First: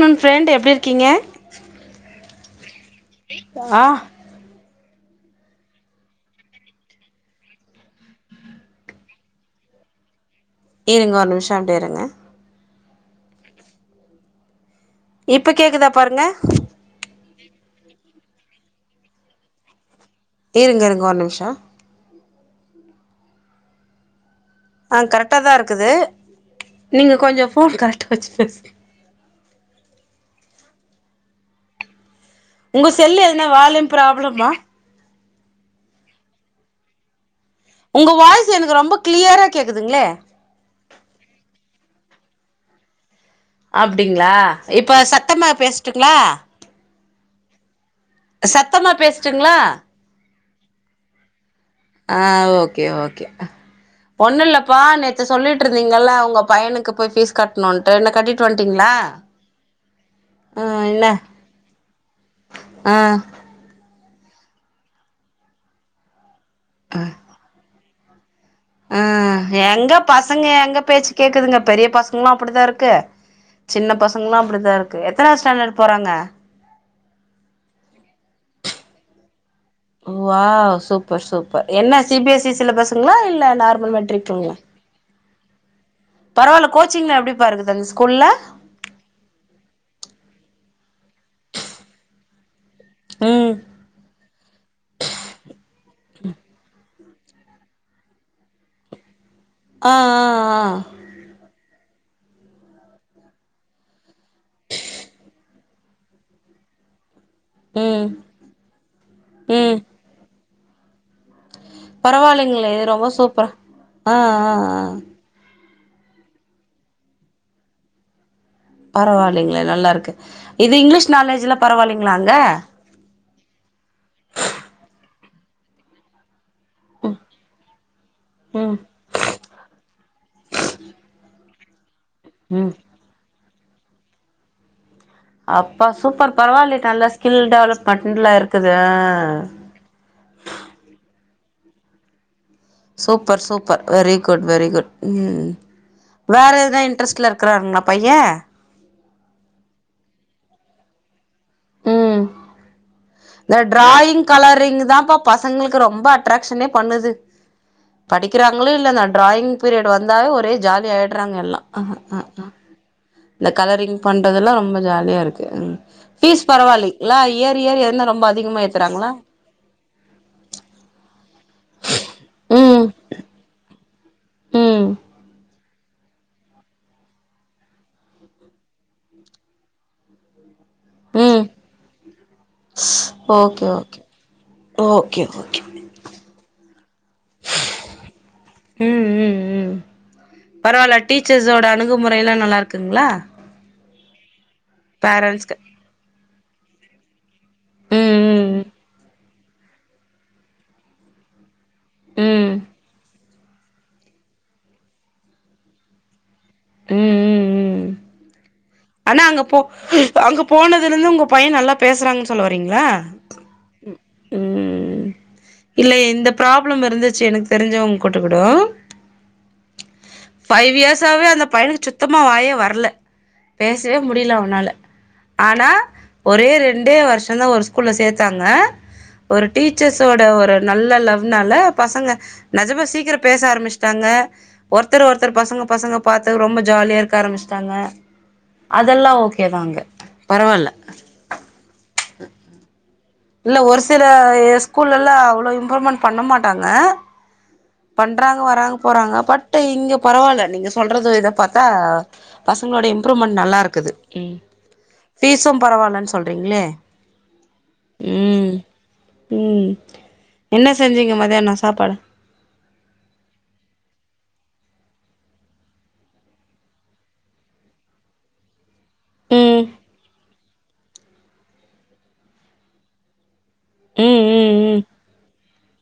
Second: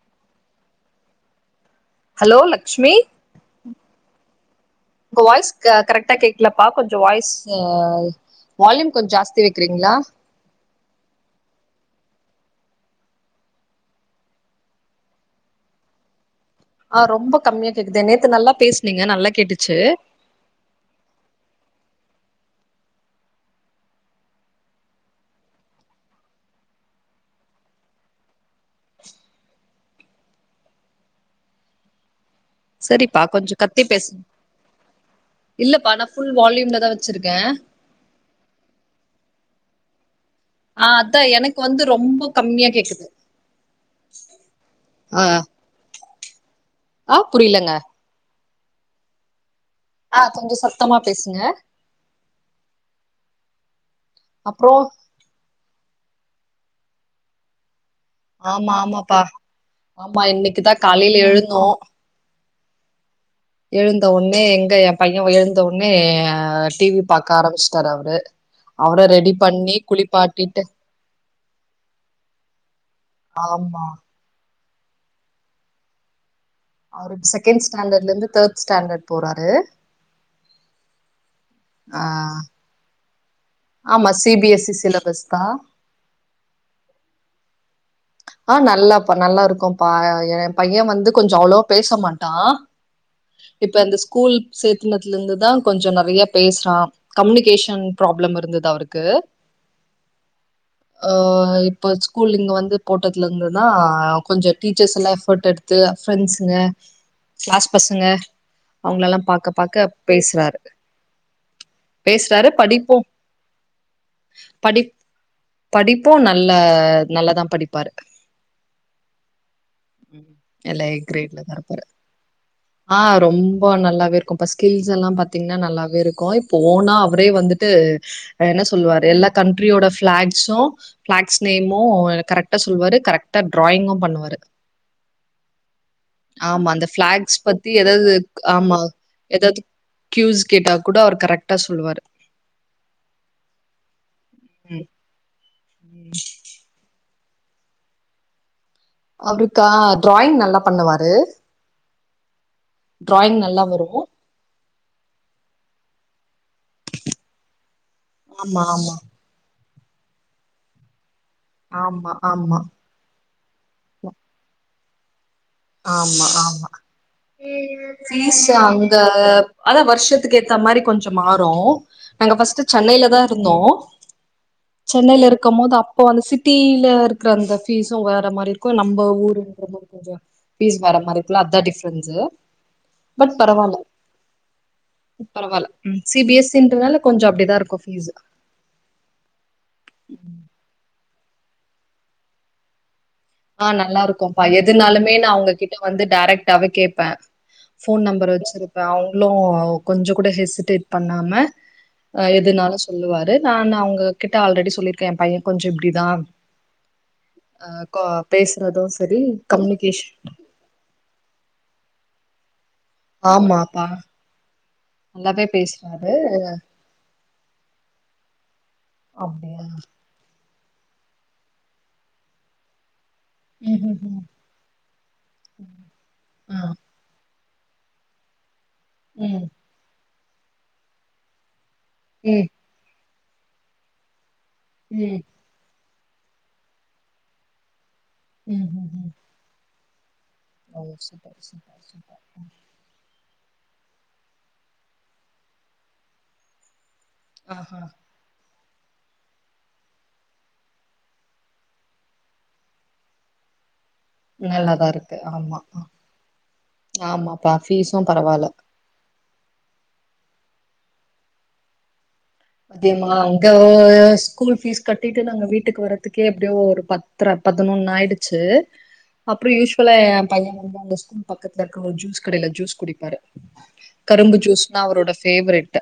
னுன் friend எப்டிருக்கீங்க hello Lakshmi ஆ உங்க வாய்ஸ் க கரெக்ட்டா கேக்கலப்பா கொஞ்சொ வாய்ஸு வால்யூ கொஞ் ஜாஸ்தி வெக்றீங்ளா இருங்க ஒரு நிம்ஷோ அப்டியே இருங்க இப்ப கேக்குதா பாருங்க ஆ ரொம்ப கம்மியா கேக்குதே நேத்து நல்லா பேசுனீங்க நல்லா கேட்டுச்சு இருங்க இருங்க ஒரு நிம்ஷோ ஆ கரெகட்டா தா இருக்குது நீங்க கொஞ்சொ ஃபோன் கரெட்டா வெச்சு பேசுங்க உங்க செரிப்பா செல்லு எதுனா கொஞ்சொ கத்தி வால்யூம் பேசுங் ப்ராப்ளமா இல்லப்பா நா ஃபுல் வால்யூம்லதா வெச்சிருக்கே உங்க வாய்ஸ் எனக்கு ரொம்ப கிளியரா கேக்குதுங்ளே ஆ அதா எனக்கு வந்து ரொம்ப கம்மியா கேக்குது அப்டிங்ளா இப்ப ஆ சத்தமா பேசட்டுங்ளா ஆ புரியலங்க சத்தமா பேசட்டுங்ளா ஆ கொஞ்சொ சத்தமா பேசுங்க ஆ ஓகே ஓகே அப்றோ ஒன்னுல்லப்பா நேத்து சொல்லிட்ருந் தீங்கள ஒங்க பையனுக்கு போய் ஃபீஸ் கட்ணுன் என்ன கட்டீட் ஆமா வன்டீங்ளா ஆமாப்பா ஆமா இன்னைக்குதா ம் இல்ல காலையில ஆ எழுந்தவொன்னே எங்க எ பைய எழுந்தவொன்னே ஆ டி வி பாக்க ஆரம்மிச்ட்டாரு அவரு அவர ஆ ரெடி பண்ணி எங்க பசங்க குளிப்பாட்டிட்டு எங்க பேச்சு கேக்குதுங்க பெரிய பசங்களு அப்டிதா இருக்கு ஆமா சின்ன பசங்களு அப்டிதா இருக்கு எத்தனாது ஸ்டாண்டர்ட் போறாங்க அவரு இப்ப செகெண்ட் ஸ்டாண்டர்ட்ல இருந்து தேர்ட் ஸ்டாண்டர்ட் போறாரு வாவ் சூப்பர் சூப்பர் என்ன ஆ சி பி எஸ் இ சிலபசுங்ளா இல்ல நார்மல் ஆமா மெட்ரி்க்குங்ளா சிபிஎஸ்இ சிலபஸ் தா பரவால்ல கோச்சிங்லா எப்டிப்பா இருக்கு ஆ நல்லாப்பா நல்லா இருக்கும்ப்பா எ பைய வந்து கொஞ்சொ அவ்ளோவா பேச மாட்டா ம் இப்ப இந்த ஸ்கூல் சேத்தனத்துலருந்துதா கொஞ்சொ நெறையா பேசுறா கம்னிகேஷன் ப்ராப்ளம் இருந்தது அவருக்கு ஆ ஆ ஆ பட் ஸ்கூல் இங்க வந்து போட்டதுலருந்துதா கொஞ்சொ டீச்சர்ஸ் எல்லா ஃபோட்டோ எடுத்து ஃப்ரெண்ட்ஸுங்க கிளாஸ் பசங்க ம் அவ்ங்களலா பாக்க ம் பாக்க பேசுறாரு பேசுறாரு பரவால்லைங்ளே படிப்பு ரொம்ப சூப்பர் ஆ ஆ படி ஆ படிப்பு நல்ல நல்லதா படிப்பாரு பரவாலெல்லங்களே நல்லா இருக்கு இது எல்லா இங்கிலீஷ் நாலேஜ்ல பரவாலெல்லங்ளா அங்க அ ரொம்ப நல்லாவே இருக்கு இப்ப ஸ்கில்ஸ் எல்லா பாத் பாத்தீங்ன்னா நல்லாவே இருக்கு இப்ப போனா அவரே வந்துட்டு என்ன ம் சொல்லுவாரு எல்லா கண்ட்ரியோட ஃபிளாக்ஸும் ஃபிளாக்ஸ் நேமு கரெக்டா ம் சொல்வாரு கரெக்டா ட்ராயிங்கு பண்ணுவாரு அப்பா சூப்பர் ஆமா, பரவாயில்லயே அந்த நல்லா ஃபிளாக்ஸ் ஸ்கில் பத்தி ஏதாவது டெவலப்மெண்ட்லா இருக்குது ஆமா. ஏதாவது கியூஸ் கேட்டா கூட அவர் கரெட்டா சொல்வாரு super super very good very good ம் வேற எதுனா இன்ட்ரெஸ்ட்ல இருக்கு இருக்குறாருங்களா பைய அவருக்கா டிராயிங் நல்லா பண்ணுவாரு ம் டிராயிங் இந்த நல்லா வரும். டிராயிங் கலரிங் தான்ப்ப பசங்களுக்கு ரொம்ப அட்ராக்சனே பண்ணுது ஆமா, படிக்கிறாங்களோ ஆமா. இல்லன்னா டிராயிங் பீரியட் வந்தாவே ஒரே ஜாலிய ஆயிட விட்டுறாங்க எல்லா ஆமா, ஆமா. இந்த கலரிங் பண்றதுல்லா ரொம்ப ஆமா ஃபீஸ் ஆமா பரவாயில்லைங்களா இயர் இயர் எதுனா ரொம்ப ஃபீஸ் அதிகமா அங்க ஏத்துறாங்களா அதா வருஷத்துக்கே ஏத்த மாரி கொஞ்ச மாறு று நாங்க பஸ்ட்ட் ம் சென்னையில தா இருந்தோ ம் சென்னையில இருக்கம் போது அப்ப ப்ப அந்த சிட்டியில இருக்கிற அந்த ஃபீஸ்சும் வேற மாரி இருக்கு நம்ம ஊருங்கு ஃபீஸ் வேற மாரியிருக்குல்லா ம் அத்தா டிஃரன்ஸ்சு பட் ஓகே பரவாயில்ல ஓகே ஓகே ஓகே பரவாயில்ல சி பி எஸ் சி ன்றனால கொஞ்சோ அப்பிடிதா இருக்கு ஃபீஸ்சு ம் ம் ம் பரவாயில்ல டீச்சர்ஸோட அணுகுமுறை எல்லா நல்லா இருக்குங்ளா அ நல்லா இருக்கும்ப்பா எதுனாலுமே நா பேரண்ட்ஸ்க்கு அங்ககிட்ட வந்து டேரெக்டாவே கேட்பே போன் நம்பர் ம் வெச்சிருப்பே அவங்களு கொஞ்சோ கூட ஹெசிடேட் பண்ணாம அ ம் ம் எதுனாலு சொல்லுவாரு நா அவங்க கிட்ட ஆல்ரெடி சொல்லியிருக்கே ஏ பைய கொஞ்சோ இப்பிடிதா ம் அ ம் கோ பேசு ஆனா அங்க போ அங்க போனதுல இருந்து உங்க பைய நல்லா பேசுறாங்க சென் செரீங்ளா ஆமாப்பா நல்லாவே இல்ல பேசுறாரு இந்த ப்ராப்ளம் இருந்துச்சு எனக்கு தெரிஞ்சவங்க குட்டகூடோ அப்டியா ஃபைவ் இயர்ஸாவே அந்த பையனுக்கு சுத்தமா வாயே வர்ல ம் பேசவே ம் ம் முடில அவனால ஆனா ஒரே ஆ ரெண்டே வருஷம் தா ஒரு ஸ்கூல்ல சேத்தாங்க ஒரு ம் டீச்சர்ஸோட ஒரு நல்ல லவ்னால பசங்க ம் நெஜமா சீக்கிரோ பேச ஆரம்பச்சிட்டாங்க ஒருத்தர் ம் ஒருத்தர் பசங்க பசங்க பார்த்து ரொம்ப ஜாலியா இருக்க ஆரம்பிச்சிட்டாங்க ம் ம் அதெல்லா ம் ஓகே தா அங்க ஓ சூப்பர் சூப்பர் சூப்பர் இல்ல ஒரு சில ஸ்கூல்ல எல்லா அவ்ளோ இம்ப்ரூவ்மென்ட் பண்ண மாட்டாங்க ஆஹா பண்றாங்க வராங்க போறாங்க பட்டு் இங்கே பரவாயில்ல நீங்கள் சொல்றது இத பாத்தா பசங்களோட இம்ப்ரூவ்மெண்ட் நல்லா இருக்குது ம் நல்லாதா இருக்கு ஆமா ஃபீஸும் பரவால்லன்னு சொல்றீங்களே ஆமாப்பா ஃபீசும் பரவாயில்ல ம் ம் என்ன செஞ்சீங்க மதியானோ சாப்பாடு மதியமா அங்க ஸ்கூல் ஃபீஸ் கட்டிட்டு நாங்க வீட்டுக்கு வர்றதுக்கே எப்டியோ ஒரு பத்தர பதனொன்னு ஆயிடுச்சு அப்புறோ ம் யூஸ்வுலா ஏ பைய அங்க ஸ்கூல் பக்கத்துல இருக்குற ஒரு ஜூஸ் கடையில ஜூஸ் குடிப்பாரு ம் கரும்பு ம் ஜூஸ்னா ம் அவரோட பேவரெட்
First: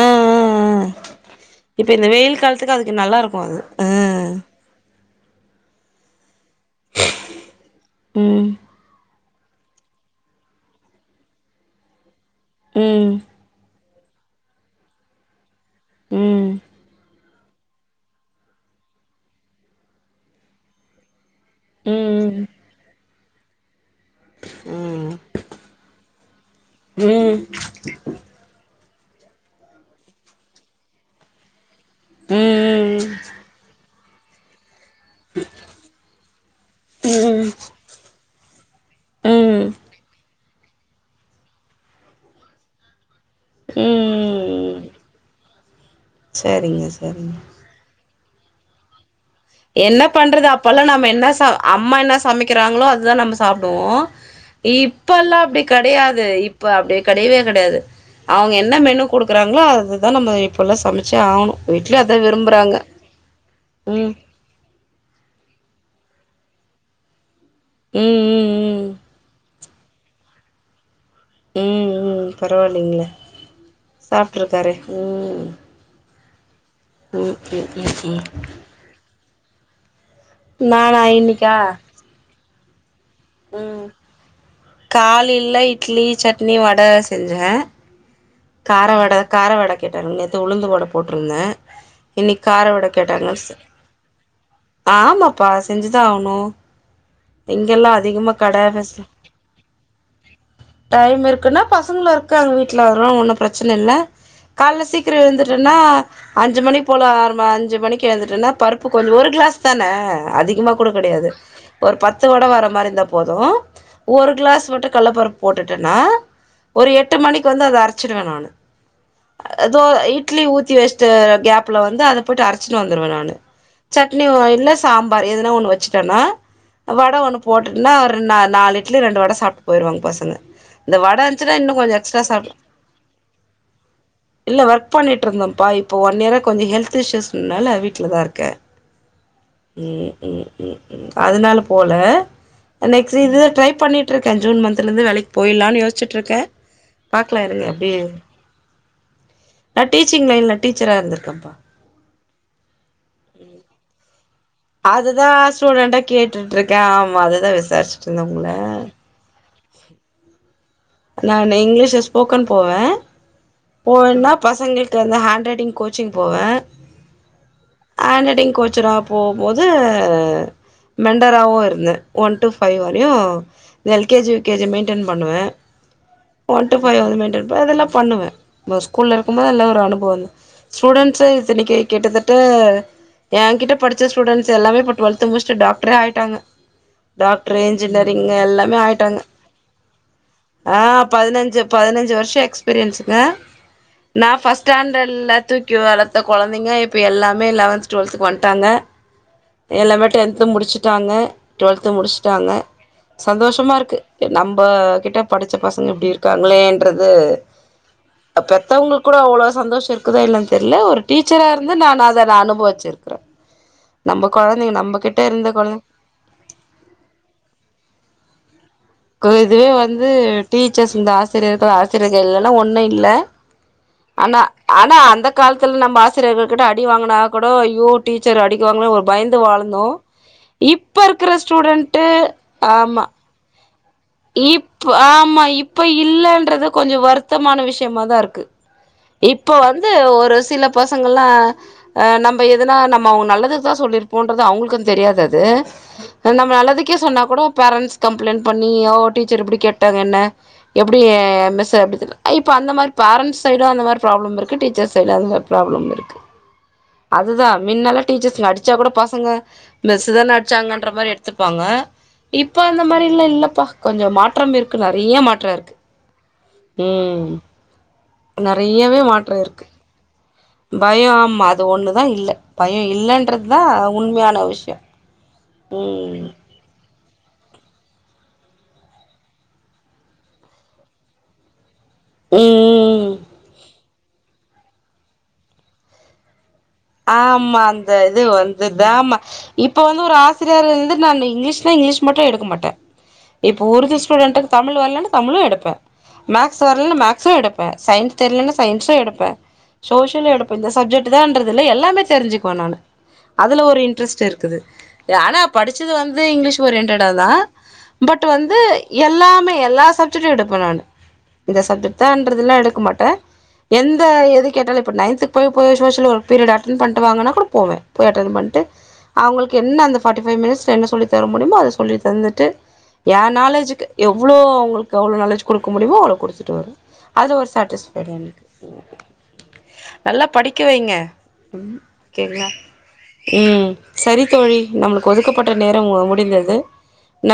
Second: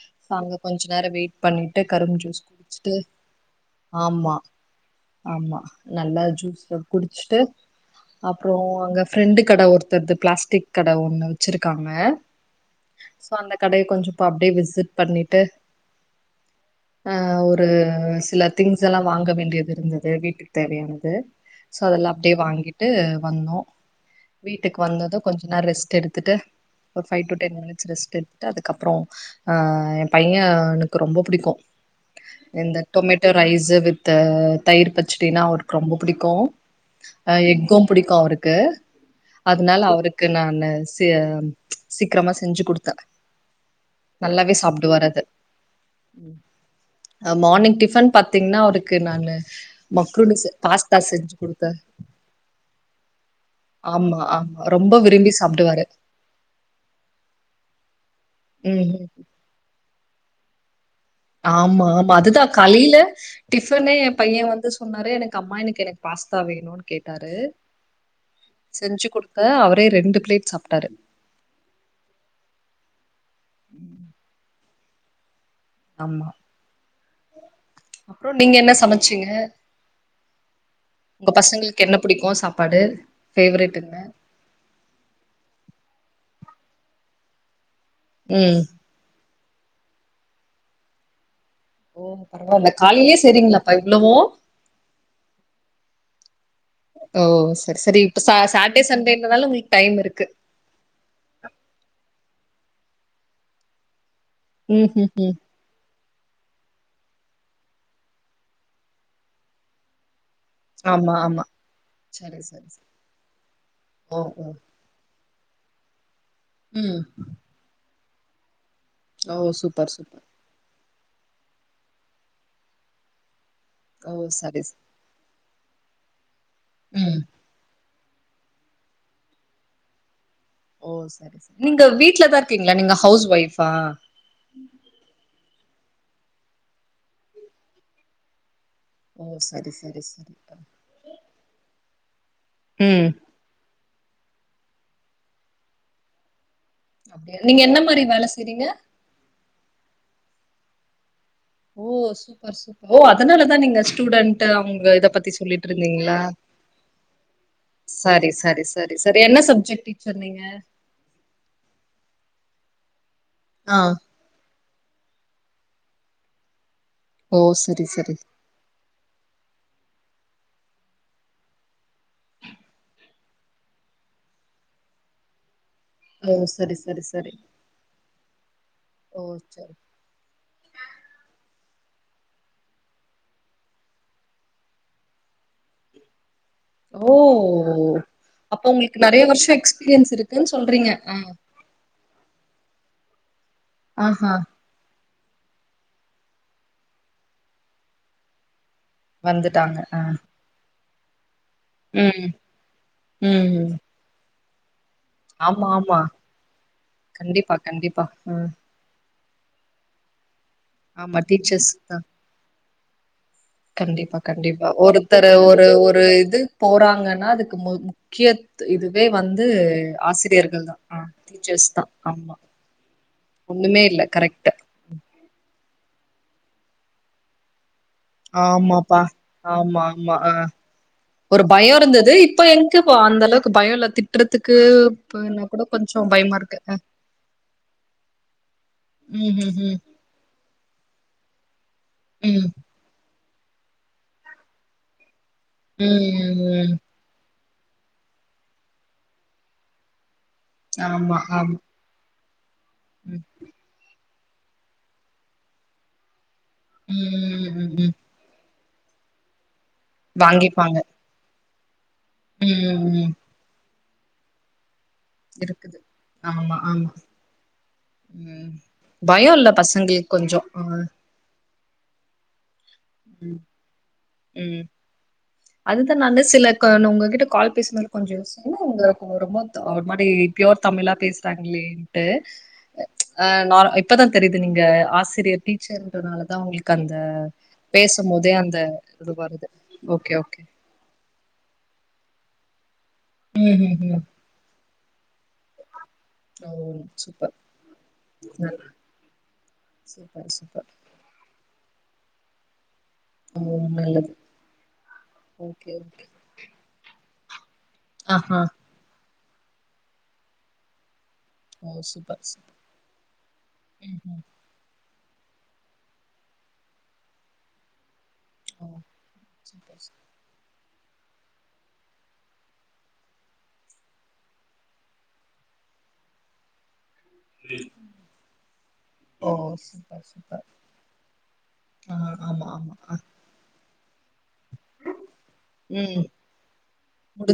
ஆ ஆ அங்க கொஞ்ச ஆ நேரம் வெயிட் பண்ணிட்டு இப்ப இந்த கரும்பு வெயில் ஜூஸ் காலத்துக்கு குடிச்சுட்டு அதுக்கு நல்லா இருக்கு அது ஆ ஆமா ஆமா நல்லா ஜூஸ்ல குடிச்சுட்டு ம் அப்புறோ அங்க ஃப்ரெண்டு கட ஒருத்த பிளாஸ்டிக் கட ஒண்ணு வெச்சிருக்காங்க ம் சோ அந்த கடைய கொஞ்சோ போய் அப்டியே விசிட் பண்ணிட்டு ம் அ ஒரு ஒரு சில திங்ஸ் எல்லா வாங்க வேண்டியது இருந்தது வீட்டுக்கு தேவையானது சோ அதெல்லா அப்டியே ம் ம் வாங்கிட்டு வந்தோ வீட்டுக்கு வந்தது கொஞ்ச நேர ரெஸ்ட் எடுத்துட்டு ம் ஒரு ஃபைவ் டு ம் டென் மினிட்ஸ் ரெஸ்ட் எடுத்துட்டு அதுக்கப்றோ ஆ பைய எனக்கு ரொம்ப புடிக்கு இந்த ம் டொமேட்டோ ரைஸு வித்து தயிர் பச்சடினா அவருக்கு ரொம்ப புடிக்கு அ எஃகு புடிக்கு அவருக்கு ம் அதுனால அவருக்கு நானு சிய சீக்ரமா செஞ்சு குடுத்தே நல்லாவே ம் ம் சாப்டுவாரு அது சரிங்க அ சரிங்க மார்னிங் டிஃபன் பாத் த்தீங்னா அவருக்கு நானு என்ன மக்ரூனி பண்றது அப்போலா பாஸ்தா நம்ம என்ன செஞ்சு ச குடுத்தே அம்மா என்ன சமைக்கிறாங்களோ அதுதா நம்ம சாப்டுவோ ஆமா, ஆமா. ரொம்ப விரும்பி இப்பெல்லா அப்டி சாப்பிடுவாரு. கெடையாது இப்ப அப்டி கெடையவே கெடையாது அவ்ங்க என்ன ம்ஹ்ம். மெனு குடுக்குறாங்ளோ அதுதா நம்ம இப்போலா சமச் ஆமா ஆமா அதுதா காலையில டிஃபனே எ ம் பைய வந்து சொ சொன்னாரு எனக்கு அம்மா இன்னைக்கு எனக்கு பாஸ்தா வேணுன் கேட்டாரு ம் ம் செஞ்சு குடுத்தே அவர் ரெ ரெண்டு பிளேட் சாப்ட்டாரு ம் ம் பரவால்லையே சாப்ட்ருக்காரே ம் ஆமா ம் ம் ம் ம் அப்றோ நீங்க என்ன சமச்சீங்க நானா உங்க இன்னைக்கா பசங்களுக்கு என்ன புடிக்கு சாப்பாடு ஃபேவரைட் ம் என்ன? காலைல இட்லி சட்னி வட செஞ்சே ம். கார வட கார வட கேட்டாரு நேத்து உளுந்து வட போட்ருந்தே ஓ! இன்னைக்கு கார பரவால்ல. வட காலையிலயே கேட்டாங்க செய்றீங்களாப்பா இவ்வளவும்? ஆமாப்பா செஞ்சுதா ஆவணு ஓ செரி செரி இப்ப சா சாட்டே ஃபெஸ்ட் சண்டேன்றதனால உங்களுக்கு டைம் இருக்கு டைம் இருக்குனா பசங்களு இருக்காங்க வீட் ட்ல வரு ஒன்னு பிரச்சன இல்ல கால்ல சீக்கிர ம்ஹ்ஹ்ம். எழுந்துர்றனா அஞ்சு மணி போல ஆறு ம அஞ்சு மணிக்கு எழுந்துட்டேன்னா பருப்பு கொஞ்ச ஒரு கிளாஸ் தான அதிகமா கூட ஆமா, கெடையாது ஆமா. ஒரு பத்து சரி, வட வர சரி. சரி. மாரி இருந்தா போது ஓ, ஒரு ஓ. கிளாஸ் மட்டு கட்லப்பருப்பு போட்டுட்டன்னா ஒரு ம். எட்டு மணிக்கு வந்து அத அரச்சிருவ நானு ஓ! அதோ சூப்பர், சூப்பர். இட்லி ஊத்தி வச்ட்டு கேப்ல வந்து அத போயிட்டு அரச்சுட்டு வந்துருவ நானு ஓ! சட்னியு சரி. இல்ல சரி. சாம்பார் எதுனா ஒன்னு வச்சுட்டன்னா வட ம். ஒன்னு போட்டு என்ன ஒரு நா நாலு இட்லி ரெண்டு வட சாப்ட்டு போயிருவாங்க பசங்க ஓ இந்த வட சரி இருந்ச்சுனா சரி இன்னு நீங்க கொஞ்ச எக்ஸ்ட்ரா வீட்லதா சாப் இருக்கீங்களா நீங்க ஹவுஸ் ஒய்ஃபா இல்ல ஒர்க் பண்ணிட்ருந்தோம் பா இப்ப ஒன் இயரா கொஞ்ச ஹெல்த் இஷ்யூஸ்னால வீட்ல தா இருக்கே ஓஸ் ம் ம் ம் ம் அதுனால போல ம் நெக்ஸ்ட் இது ட்ரை பண்ணிட் ட்ருக்கே ஜூன் மந்த்ல இருந்து வேலைக்கு போயிட்லான்னு யோஸ்ச்சிட்ருக்க அப்டியா நீங்க என்ன டே மாரி வேல செய்றீங்க நா டீச்சிங் லைன்ல டீச்சரா இருந்திருக்கே ஓ சூப்பர் சூப்பர் ஓ அதனாலதா நீங்க ஸ்டூடண்ட் டு அவ்ங்க இத அதுதா பத்தி ஸ்டூடெண்டா சொல்லிட்ருந்தீங்ளா கேட்டுட்டு இருக்கே ஆமா அதுதா விசாரிச்சுட்டு இருந்தே சரி உங்கள சரி சரி சரி என்ன சப் ஜெக்ட் டீச்சர் நீங்க நானு இங்லீஷு ஸ்போக்கன் போவே ஆ போவேன்னா பசங்களுக் கு அந்த ஹேண்ட் ரைட்டிங் கோச்சிங் போவே ஓ சரி சரி ஹேண்ட் ரைட்டிங் கோச்சரா போகம்போது து மெண்டராவு இருந்தே ஒன் டூ ஃபைவ் வரையு L K G U K G maintain பண்ணுவே ம் ஒன் டூ ஃபைவ் வந்து மெயிண்டென் பண் அதெல்லா பண்ணுவே இந்த ஸ்கூல்ல ஓ இருக்கும்போது எல்ல சரி ஒரு அனுபவந்தா ஸ்டூடண்ஸு இத்தனைக்கு கிட்டத்தட்ட என் கிட்ட படிச்ச ஸ்டூடெ்ஸ் எல்லாமே இப்ப டுவெல்த்து முச்சிட்டு டாக்டரே ஆயிட்டாங்க ஓ டாக்டரு இன்ஜினியரிங் அப்ப எல்லாமே உங்களுக்கு ஆயிட்டாங்க நெறைய வருஷோ எக்ஸ்பீரியன்ஸ் இருக்குன்னு சொல்றீங்க ஆஹ் ஆ பதினஞ்சு பதினஞ்சு வருஷ எக்ஸ்பீரியன்ஸுங்க நா ஆஹா ஃபர்ஸ்ட் ஸ்டாண் டர்டுலா தூக்கி வளத்த கொழந்தைங்க இப்ப எல்லாமே லவன்த் டுவெல்த்துக்கு வண்ட்டாங்க வந்துட்டாங்க ஆ எல்லாமே டென்த்து முடிச்சிட் டாங்க டுவெல்த்து ம் முடிச்சிட்டாங்க ம் சந்தோஷமா இருக்கு நம்ப கிட் படிச்ச ஆமா பசங்க ஆமா இப்டி இருக்காங்களேன்றது கண்டிப்பா கண்டிப்பா ம் பெத்தவங்களுக்கு கூட அவ்ளவு சந்தோஷ இருக்குத என்னனு தெரில ஒரு ஆமா டீச்சரா டீச்சர்ஸ் இருந்து நா தா நா அத நா அனுப வச்சிருக்குற கண்டிப்பா கண்டிப்பா ஒருத்தர் ஒரு கொழந்தை ஒரு இது போறாங்கன்னா அதுக்கு முக்கிய இதுவே வந்து இதுவே வந்து ஆசிரியர்கள் தா டீச்சர்ஸ் ஆ இந்த ஆசிரியர் டீச்சர்ஸ் தா ஆசிரியர்கள் ஆமா இல்லைன்னா ஒன்னு இல்ல ஒண்ணுமே இல்ல ஆனா கரெக்ட் ஆனா அந்த காலத்துல நம்ம ஆசிரியர்கள் கிட்ட அடி வாங்கினா கூட ஐயோ டீச்சர் அடிக்குவாங்ளோ ஆமாப்பா ஒரு பயந்து ஆமா வாழ்ந்தோ ஆமா ஆ இப்ப இருக்கற ஒரு பயோ இருந்தது ஸ்டூடண்டட் இப்ப எங்கப்பா ஆமா அந்த அளவுக்கு பயோ இல்ல திட்டுறதுக்கு இப்ப இப்பனா ஆமா கூட இப்ப கொஞ்சோ பயமா இருக்கு இல்லன்றது அ கொஞ்ச வருத்தமான விஷயமாதா இருக்கு ம் ம் இப்ப வந்து ஒரு சில பசங்கள்லா அஹ் ம் நம்ம ம் எதுனா நம்ம அவங்க நல்லது நல்லதுக்குதா சொல்லிருப்போன்றது அவங்களுக்கு தெரியாது அது ம் நம்ம ம் நல்லதுக்கே சொன்னா கூட பேரண்ட்ஸ் கம்ப்ளைண்டட் பண்ணி ஓ டீச்சர் இப்டி கேட்டாங்க என்ன எப்டி ஆமா ஆமா மெஸ் எப்டி திட்ல இப்ப அந்த மாரி ம் பேரண்ட்ஸ் சைடு அந்த மாரி ப்ராப்ளம் இருக்கு டீச்சர்ஸ் சைடு அந்த மாரி ப்ராப்ளம் இருக்கு அதுதா ம் ம் ம் மின்னால டீச்சர்ஸ் அடிச்சா கூட பசங்க மிஸ்சுதான வாங்கிப்பாங்க அடிச்சாங்கன்ற மாரி எடுத்து இருப்பாங்க இப்ப அந்த ம் ம் மாரில்லா இல்லப்பா கொஞ்ச மாற்ற இருக்கு க்கு நறைய மாற்ற இருக்கு இருக்குது உம் உம் பயோ இல்ல பசங்களுக்கு கொஞ்ச பயம் அது ஒண்ணுதா இல்ல பயம் ம் இல்லன்றது தா உண்மையான ம் விஷயம் அதுதா நானு சில [unintelligible] உங்க கிட்ட கால் பேசும்போது கொஞ்ச யோசிச்சு என்ன இவங்க கொ ரொம்ப ஒரு மாரி பியூர் தமிழா பேசுறாங்லேனு ட்டு ம் ம் இப்பதா தெரியுது நீங்க ஆசிரியர் டீச்சர்ன்றதுனால தா உங்களுக்கு கந்த ஆமா அந்த இது வந்து [unintelligible] இப்ப வந்து ஓகே ஒரு ஓகே ஆசிரியர் இருந்து நா இங்கிலீஷ்ல இங்கிலீஷ் மட்டு எடுக்க மாட்ட ம் இப்போ ம் உருது ம் ஸ்டூடெண்ட்டுக்கு தமிழ் வரலன்னா தமிழு எடுப்பே ஓ மேக்ஸ் வரலன்ன மேக்ஸு சூப்பர் எடுப்பே சயின்ஸ் தெரிலன்னா நல்ல சயின்ஸு எடுப்பே சூப்பர் சோசியல் எடப்போ சூப்பர் இந்த சப்ஜெக்ட் என்றதுல்ல எல்லாமே தெரிஞ்சுக்குவே நானு ஓ அதுல ஒரு நல்லது இன்ட்ரெஸ்ட் இருக்குது ஆனா ஓகே படிச்சது ஓகே வந்து இங்கிலீஷ் ஓரியன்டெட்டா தா ஆ பட் ஆ வந்து எல்லாமே எல்லா சப்ஜெக்ட்டு எடுப்ப நானு இந்த ஓ சப்ஜெக்ட் சூப்பர் தான்றதுல்லா சூப்பர் எடுக்க மாட்ட ம் எந்த ம் எது கேட்டாலு இப்ப நைன்து து போய் போய் சோசியல் ஒரு பிரியடு அட்டென் பண்ணட்டுவாங்கன்னா கூட போவே போய் அட்டென் பண்ணிட்டு ஓ அவங்களுக்கு என்ன சூப்பர் அந்த சூப்பர் ஃபார்ட்டி ஃபைவ் மினிட்ஸ்ல என்ன சொல்லித் தர முடியுமோ அத சொல்லி தந்துட்டு என் நாலேஜக்கு எவ்வளவு அவங்களுக்கு அவ்வளவு நாலேஜ் கொடுக்க முடியுமோ அவ்ளவு கொடுத்துட்டு வருவ அது ஒரு சாட்டிஸ்ஃபைடு எனக்கு ஓ சூப்பர் நல்லா சூப்பர் படிக்க வைங்க உம் ஆ ஆமா கேரளா ஆமா ஆ உம் சேரி தோழி நம்மளுக்கு ஒதுக்கப்பட்ட நேரம் ம் முடிந்தது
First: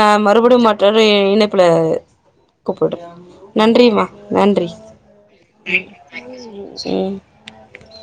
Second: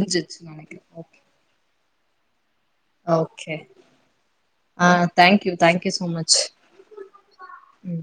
நான் மறுபடியு நெனைக்கிறே மாற்றோரு ஓகே இனைப்புல ஓகே நன்றி ஆஹ தேங்க்யூ தேங்க்யூ சோ மச் ம் உம்